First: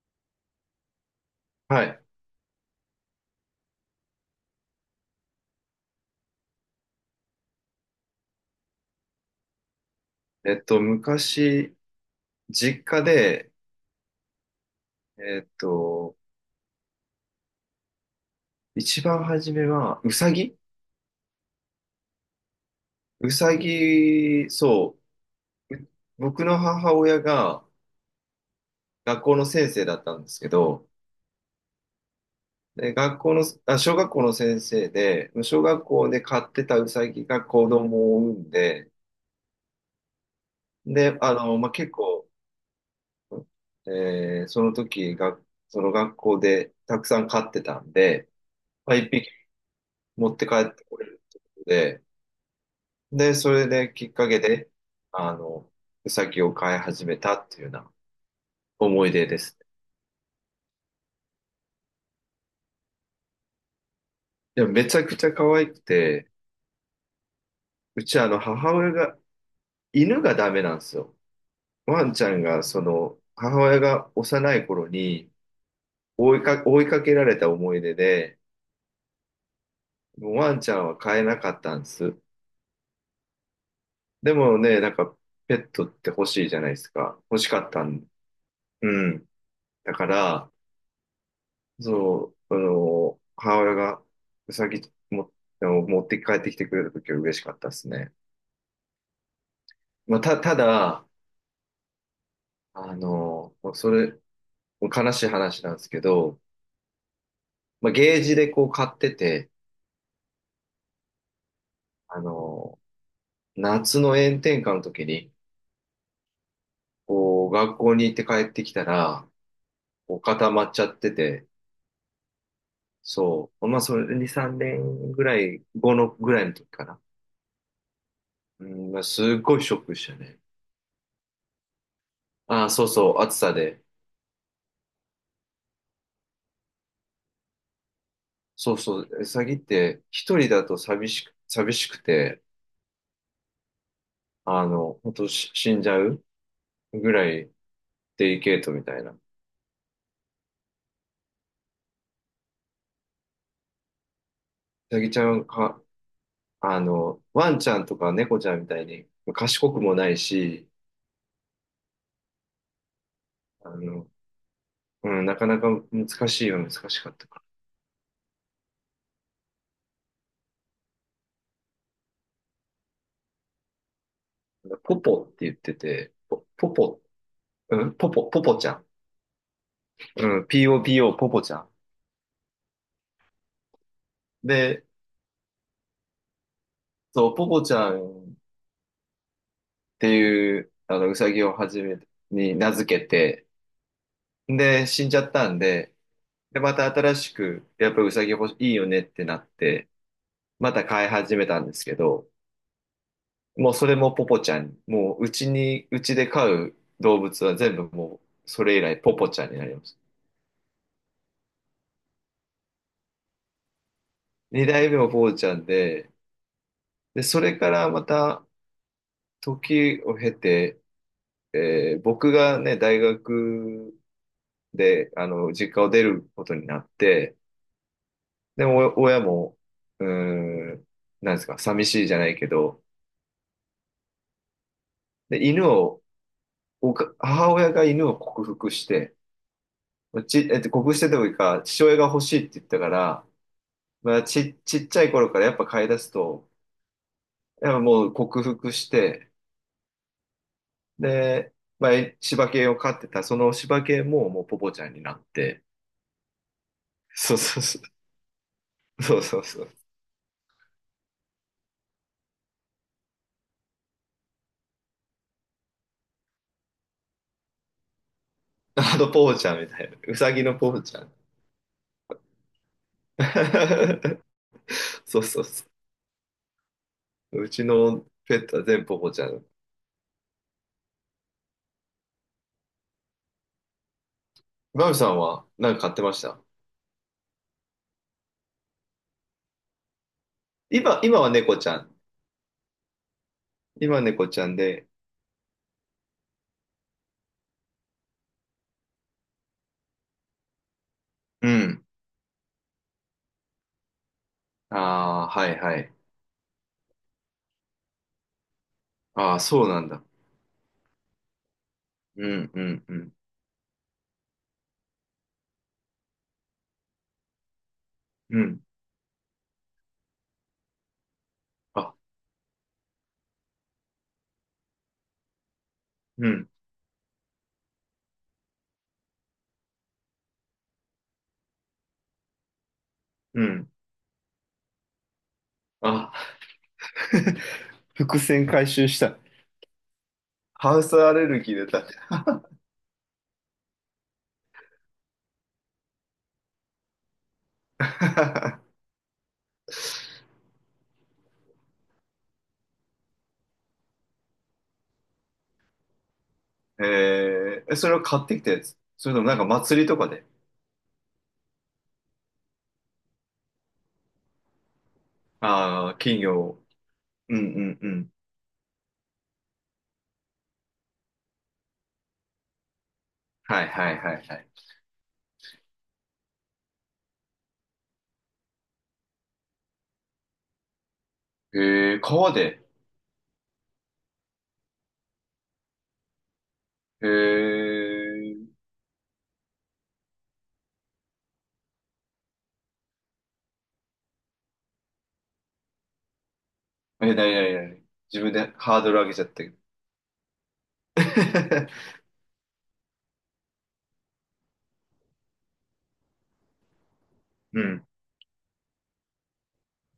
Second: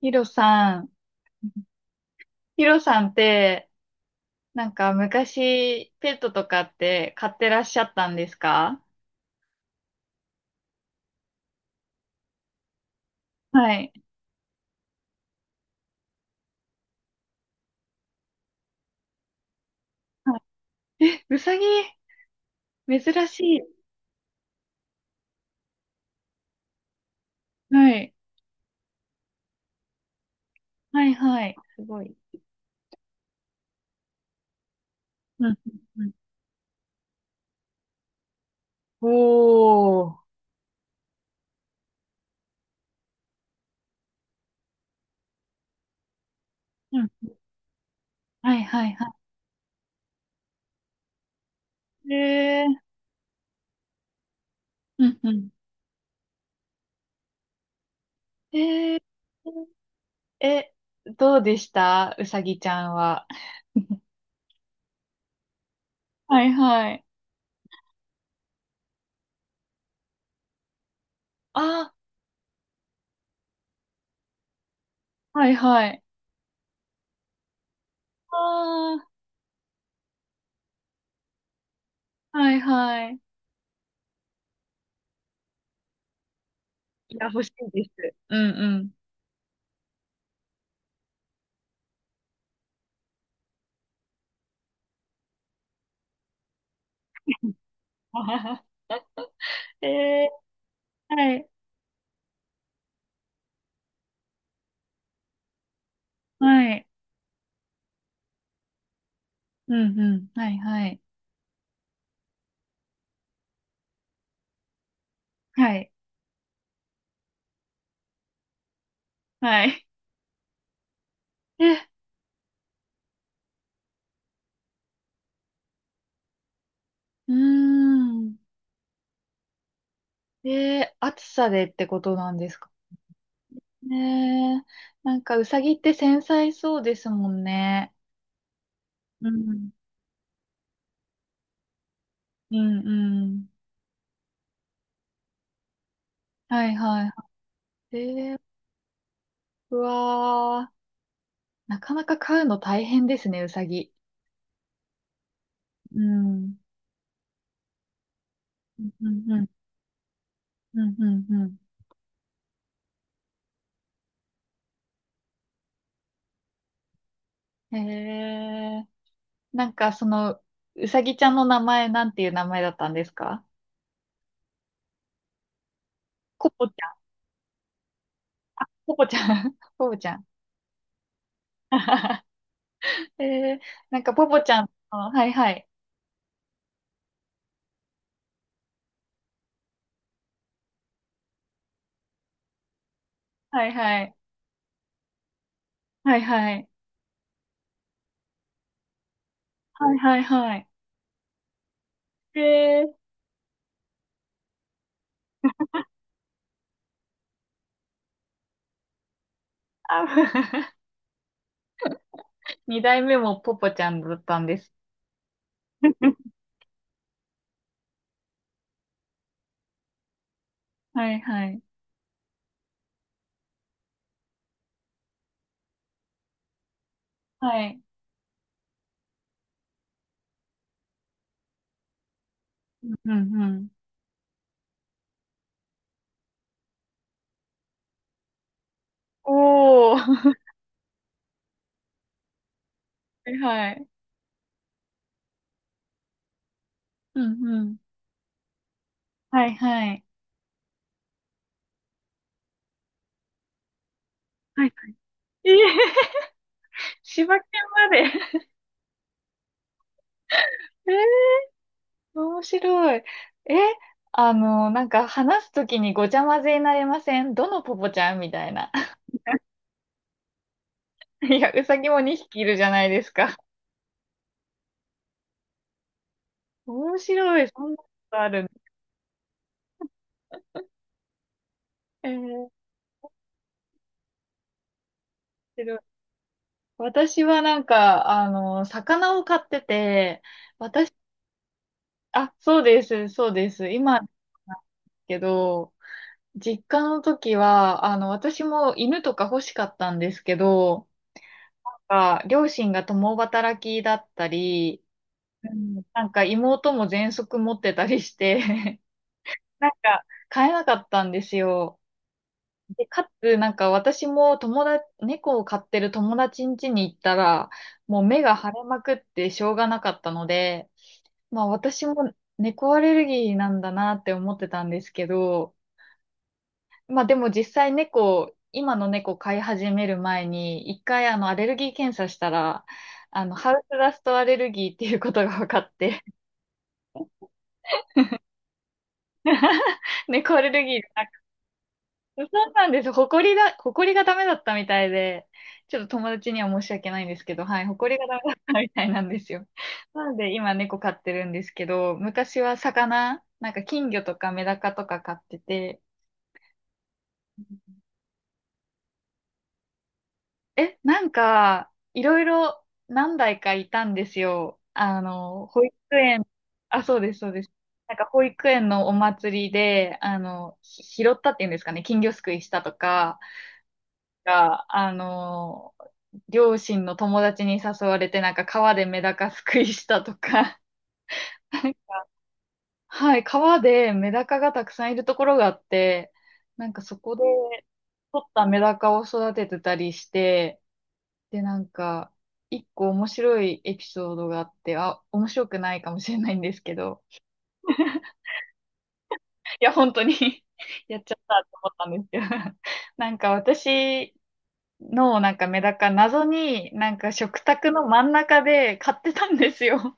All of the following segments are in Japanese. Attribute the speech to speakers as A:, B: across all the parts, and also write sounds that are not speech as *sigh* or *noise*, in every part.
A: ヒロさん、
B: はい。
A: ヒロさんって、なんか昔ペットとかって飼ってらっしゃったんですか？
B: 昔、実家で、
A: はい。
B: えっと、一番初めは、うさ
A: は
B: ぎ。
A: い。え、うさぎ、珍しい。
B: そう、僕の母親が
A: はい。
B: 学校の先生だったんですけど、
A: はいはい。すごい。
B: で、学校の、あ、小学校の先生で、
A: うん。
B: 小学
A: うんう
B: 校
A: ん。
B: で飼ってたうさぎが子供を産んで、
A: おー。
B: で、あの、まあ、結構、その時が、その学校でた
A: う
B: く
A: ん。
B: さん飼ってたんで、
A: はいはい
B: まあ、一
A: は
B: 匹持って帰ってこれるってことで、
A: い。えー。
B: で、それできっかけで、
A: うんう
B: あ
A: ん。
B: の、ウサギを飼い始めたっていうような
A: えー。
B: 思い出です。
A: え、どうでしたうさぎちゃんは？
B: でもめちゃくちゃ可愛くて、
A: はいはい。
B: うちあの母親が、犬がダメなんですよ。
A: あ、
B: ワンちゃんが、その、母親が幼い頃に
A: はいはい。
B: 追いかけられた思い出で、
A: あー、
B: もうワンちゃんは飼えなかったんです。
A: はいはい。
B: でもね、なんかペットって欲しいじゃないです
A: い
B: か。
A: や、
B: 欲
A: 欲し
B: しか
A: い
B: った
A: で
B: ん。
A: す。うんうん。
B: うん。だから、そう、あの、母親がうさぎも、あの持って帰ってきてくれた時は嬉しかったですね。
A: *laughs* え
B: まあ、
A: え、
B: ただ、
A: はい、
B: あの、もう悲しい話なんですけど、
A: はい、
B: まあ、ゲージでこう買ってて、
A: うんうん、はい、はい、
B: あの、夏の炎天下の時に、
A: はい、
B: こう、学校に行って帰ってきたら、
A: はい。
B: こう固まっちゃってて、
A: え、
B: そう、まあ、それ2、3年ぐらい、後のぐらいの時かな。
A: うーん。
B: うん、まあ、すっごいショックでしたね。
A: え、暑さでってことなんです
B: あ
A: か？
B: あ、そうそう、暑さで。
A: ねえ、なんかうさぎって繊細そうですもんね。
B: そうそう、ウ
A: う
B: サギっ
A: ん、
B: て一人だと寂しくて、
A: うん、うん。
B: あの、ほんと死んじゃう
A: はいはいは
B: ぐらい
A: い。え
B: デ
A: ー、
B: リケートみたいな。ウ
A: うわー、なかなか飼うの大変ですね、うさぎ。
B: サギちゃんか、
A: うん、
B: あの、ワンちゃんとか猫ちゃんみた
A: う
B: い
A: ん、
B: に
A: うん、うん、
B: 賢くもないし、
A: うん。うんうん。
B: あの、うん、なかなか難しいは難しかったか
A: へえ、なんかその、うさぎちゃんの名前なんていう名前だったんですか？
B: ら。ポポって言ってて、
A: ポポ
B: ポ
A: ちゃん、
B: ポ、うん、ポポちゃん。
A: ポポちゃん、*laughs* ポポちゃん。
B: うん、POPO、ポポちゃん。
A: *laughs* えー、なんかポポちゃん
B: で、
A: の、はいはい、
B: そう、ポポちゃんっていう、あの、ウサギをはじめに名付けて、
A: はいはい、
B: で、死んじゃったんで、
A: はいは
B: で、
A: い、
B: また新しく、やっぱりウサギ欲しい、いいよねってなって、
A: はいはいはい。
B: また飼い始めたんですけど、
A: えー、
B: もうそれもポポちゃん、もううちに、うちで飼う動物は全部もうそれ以来ポポちゃんになります。
A: あ、*laughs* 2代目もポポちゃんだったんです。
B: 二代目もポポちゃんで、
A: *laughs*
B: で、それからまた時を経て、
A: はいはい、
B: 僕がね、大学で、あの、実家を出ることになって、
A: はい。
B: でも、お親も、うーん、なんですか、寂しいじゃないけど、
A: うんうん。
B: で、犬をおか母親が犬を克服して、
A: おー、*laughs* は
B: ち、えっと、克服してというか、父親が欲しいって言ったから、
A: いはい、
B: まあ、ちっちゃい頃からやっぱ飼い出すと、
A: うんう
B: やっ
A: ん。
B: ぱもう克服して、
A: はいはい、
B: で、まあ、柴犬を飼ってた、その柴犬ももうポ
A: はい。
B: ポちゃんになっ
A: えー、
B: て、
A: *laughs* 柴
B: そう
A: 犬
B: そうそう、
A: まで。
B: そうそうそう。
A: えー、面白い。え、なんか話すときにごちゃ混ぜになりません？どのポポちゃんみたいな。
B: あのポポちゃんみたいな、うさぎのポポちゃん。
A: いや、うさぎも2匹いるじゃないですか。
B: *laughs* そうそうそ
A: 面白
B: う。
A: い。
B: うち
A: そんなこ
B: の
A: とあ
B: ペ
A: る
B: ッ
A: の？
B: トは全部ポポちゃん。
A: えー、面
B: マミさんは何
A: 白い。
B: か飼ってました？
A: 私はなんか、魚を飼ってて、私、
B: 今は猫ちゃん。
A: あ、そうです、そうです。
B: 今
A: 今、
B: は猫ちゃんで、
A: けど、実家の時は、私も犬とか欲しかったんですけど、
B: うん。
A: なんか両親が共働きだったり、
B: ああ、は
A: う
B: いは
A: ん、
B: い。
A: なんか妹も喘息持ってたりして、*laughs*
B: ああ、そ
A: な
B: う
A: ん
B: なんだ。
A: か飼えなかったんですよ。
B: うんうん
A: で、
B: う
A: か
B: ん。
A: つ、なんか私も友達、猫を飼ってる友達ん家に行ったら、もう目が
B: う
A: 腫
B: ん。
A: れまくってしょうがなかったので、まあ私
B: あ、
A: も猫アレルギーなんだなって思ってたんですけど、
B: うん。
A: まあでも実際猫、今の猫飼い始める前に、1回アレルギー検査したら、
B: う
A: ハウス
B: ん。
A: ダストアレルギーっていうことが分かって、
B: あ、*laughs* 伏線回収した。
A: *laughs* 猫アレル
B: ハ
A: ギー
B: ウ
A: じ
B: ス
A: ゃな、
B: アレルギー出た。
A: そうなんです。ほこりだ、ほこりがダメだったみたいで、ちょっと友達には申し訳ないんですけど、はい、ほこりがダメだったみた
B: *laughs*
A: いなんですよ。なんで今猫飼ってるんですけど、昔は魚、なんか金魚とかメダカとか飼ってて、
B: えそれを買ってきたやつ？それともなんか祭りとかで。
A: え、なんか、いろいろ何台かいたんですよ。保育
B: ああ、金
A: 園、
B: 魚を。
A: あ、そうです、そう
B: うん
A: です。
B: うんう
A: なんか
B: ん。
A: 保育園のお祭りで、拾ったっていうんですかね、金魚すくいしたとか、
B: はいはいはいはい。
A: が、両親の友達に誘われて、なんか川でメダカすくいしたとか、
B: え
A: なんか、
B: 川で。
A: はい、川でメダカがたくさんいるところがあって、なんかそ
B: え
A: こで取った
B: ー、
A: メダカを育ててたりして、で、なんか、1個面白いエピソードがあって、あ、面白くないかもしれないんですけど、
B: なになになに？自分でハードル上げちゃったけど。
A: いや、本当に *laughs* やっちゃったと思ったん
B: *laughs*
A: ですけど、なんか私のなんかメダカ、謎になんか食
B: う
A: 卓
B: ん。
A: の真ん中で買ってたんですよ。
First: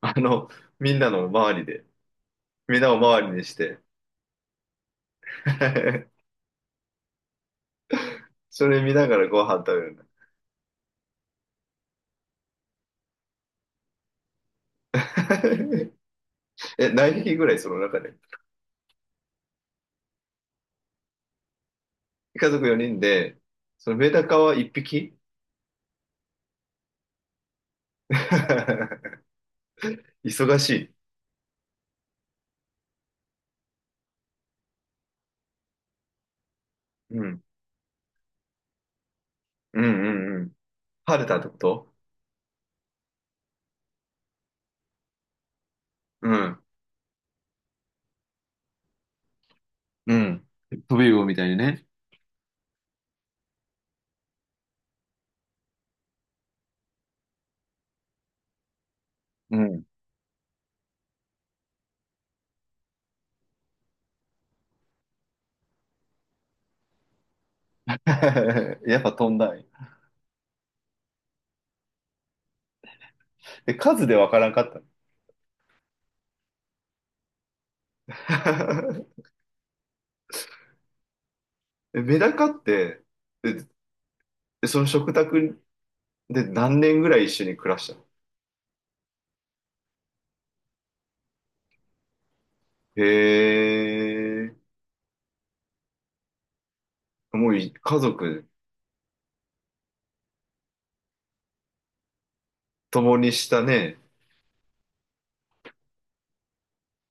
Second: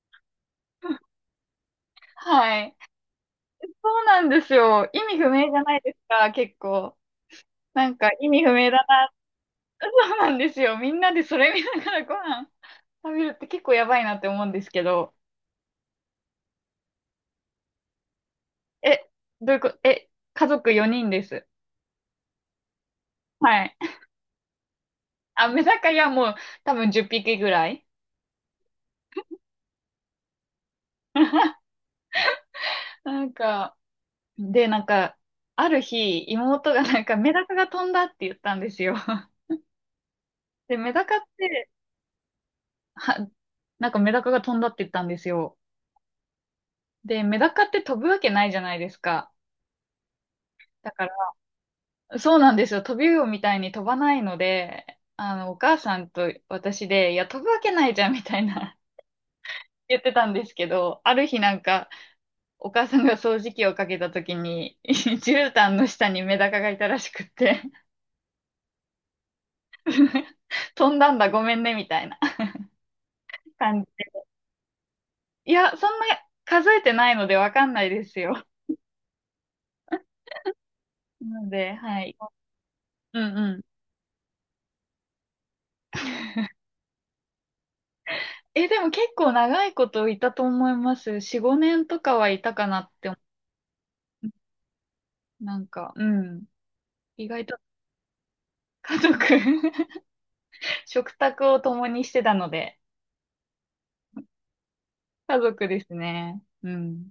B: あの、みんなの周りで。
A: はい。
B: みんなを周りにして。
A: そうなんですよ。意味不明じゃないです
B: *laughs*
A: か、結構。なんか意味不
B: そ
A: 明
B: れ
A: だ
B: 見な
A: な。
B: がらご飯食べ
A: *laughs* そ
B: るんだ。
A: うなんですよ。みんなでそれ見ながらご飯食べるって結構やばいなって思うんですけど。
B: *laughs* え、何匹ぐらいその中で？
A: え、どういうこと、え、家族4人です。
B: 家族4人で、
A: はい。
B: そのメダカは1匹？
A: あ、メダカやもう多分10匹ぐらい。
B: *laughs* 忙しい。
A: *laughs* なんか、で、なんか、ある日、妹がなんか
B: う
A: メ
B: ん。
A: ダカが飛んだって言ったんですよ。*laughs*
B: うんうんうん。
A: で、メダカ
B: 晴
A: っ
B: れたってこ
A: て、
B: と？
A: は、なんかメダカが飛んだって言ったんですよ。
B: うん。
A: で、メダカって飛ぶわけないじゃないですか。
B: うん。
A: だ
B: 飛
A: か
B: び魚みたいにね。
A: ら、そうなんですよ。飛び魚みたいに飛ばないので、お母さんと私で、いや、飛ぶわけないじゃんみたいな
B: う
A: *laughs*
B: ん。
A: 言ってたんですけど、ある日なんか、お母さんが掃除機をかけた時に、*laughs* 絨毯の下にメダカがいたらしくって、
B: *laughs* やっぱ飛んだんや。
A: *laughs* 飛んだんだ、ごめんね、みたいな
B: え、
A: 感じ
B: 数で
A: で。
B: わからんかった
A: いや、そんな数えてないのでわかんないですよ。
B: の？
A: なので、
B: *laughs*
A: は
B: え、
A: い。
B: メダカって、
A: うんうん。
B: その食卓で何年ぐらい一緒に暮らしたの？
A: え、でも結構長いこといたと思います。4、5年とかはいたかなっ
B: へ
A: て思
B: え、
A: う。なんか、うん。意外
B: もう
A: と
B: 家族
A: 家族 *laughs* 食卓を共にしてたので、
B: 共にしたね。
A: 家族ですね。うん。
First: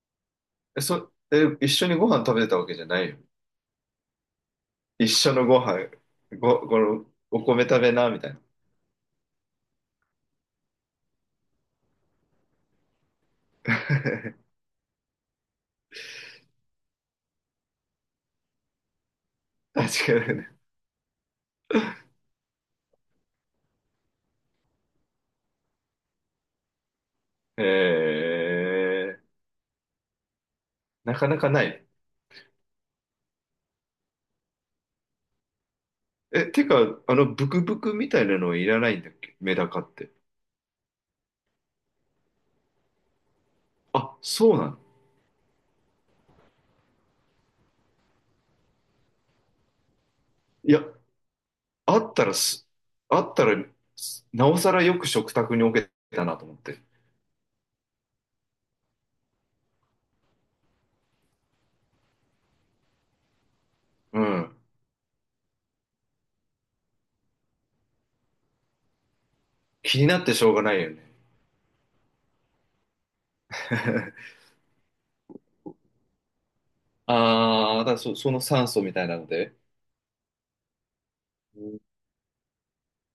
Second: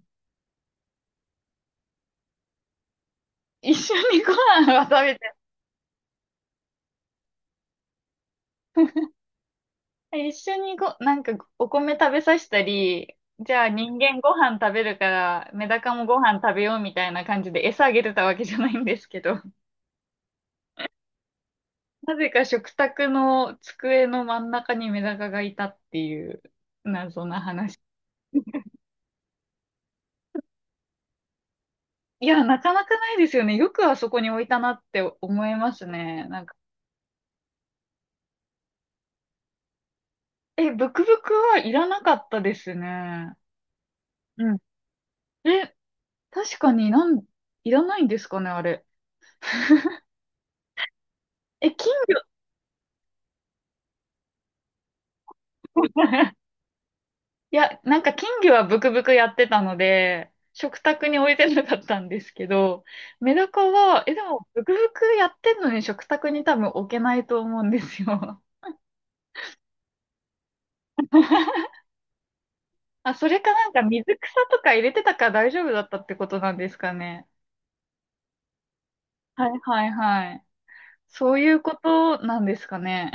B: え、一緒にご飯食べてたわけじゃないよ？
A: 一緒にご飯は
B: 一
A: 食
B: 緒
A: べ
B: のご飯、この、お米食べな、みたいな。
A: て、一緒にご、なんかお米食べさせたり、じゃあ人間ご
B: *laughs*
A: 飯食べるから、メダカもご飯食べようみたいな感じで餌あげてたわけじゃないんですけど、*laughs*
B: 確かにね。
A: なぜか食卓の机の真ん中にメダカがいたっていう謎な
B: え
A: 話。
B: ー、なかなかない。
A: いや、なかなかないですよね。よくあそこに置いたなって思いますね。なん
B: え、
A: か、
B: てか、あの、ブクブクみたいなのいらないんだっけメダカって？
A: え、ブクブクはいらなかったですね。
B: あ、
A: う
B: そ
A: ん。
B: うなの？
A: え、確かになん、いらないんですかね、あれ。
B: いや、
A: え、金
B: あっ
A: 魚
B: たらす、あったらす、なおさらよく食卓に置けたなと思
A: *laughs*
B: って。
A: いや、なんか金魚はブクブクやってたので、食卓に置いてなかったんですけど、メダカは、え、
B: う
A: でも、
B: ん。
A: ブクブクやってんのに食卓に多分置けないと思うんですよ。
B: 気になってしょうがないよね。
A: *laughs* あ、それかなんか水草
B: *laughs*
A: とか入れてたから大丈夫だったってことなんですかね。
B: ああ、だからその酸素みたいなの
A: は
B: で。
A: いはいはい。そうい
B: う
A: うこ
B: ん
A: となんですかね。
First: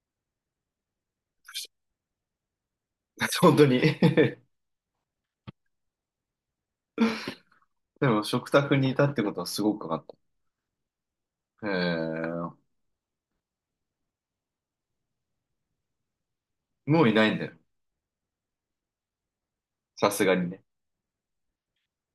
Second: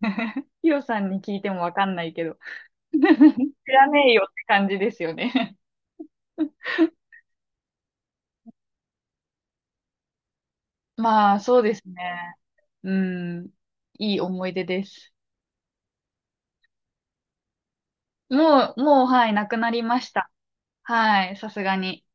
A: *laughs* ヒロさんに聞いてもわかんないけど。
B: *laughs*
A: *laughs*
B: 本当
A: 知
B: に
A: らねえよって感じですよね。
B: でも食卓にいたってことはすごく分かっ
A: まあ、そう
B: た。
A: ですね。うん。いい思い出です。
B: もういないんだよ。
A: もう、もう、はい、なくなりま
B: さ
A: し
B: す
A: た。
B: がにね。
A: はい、さすがに。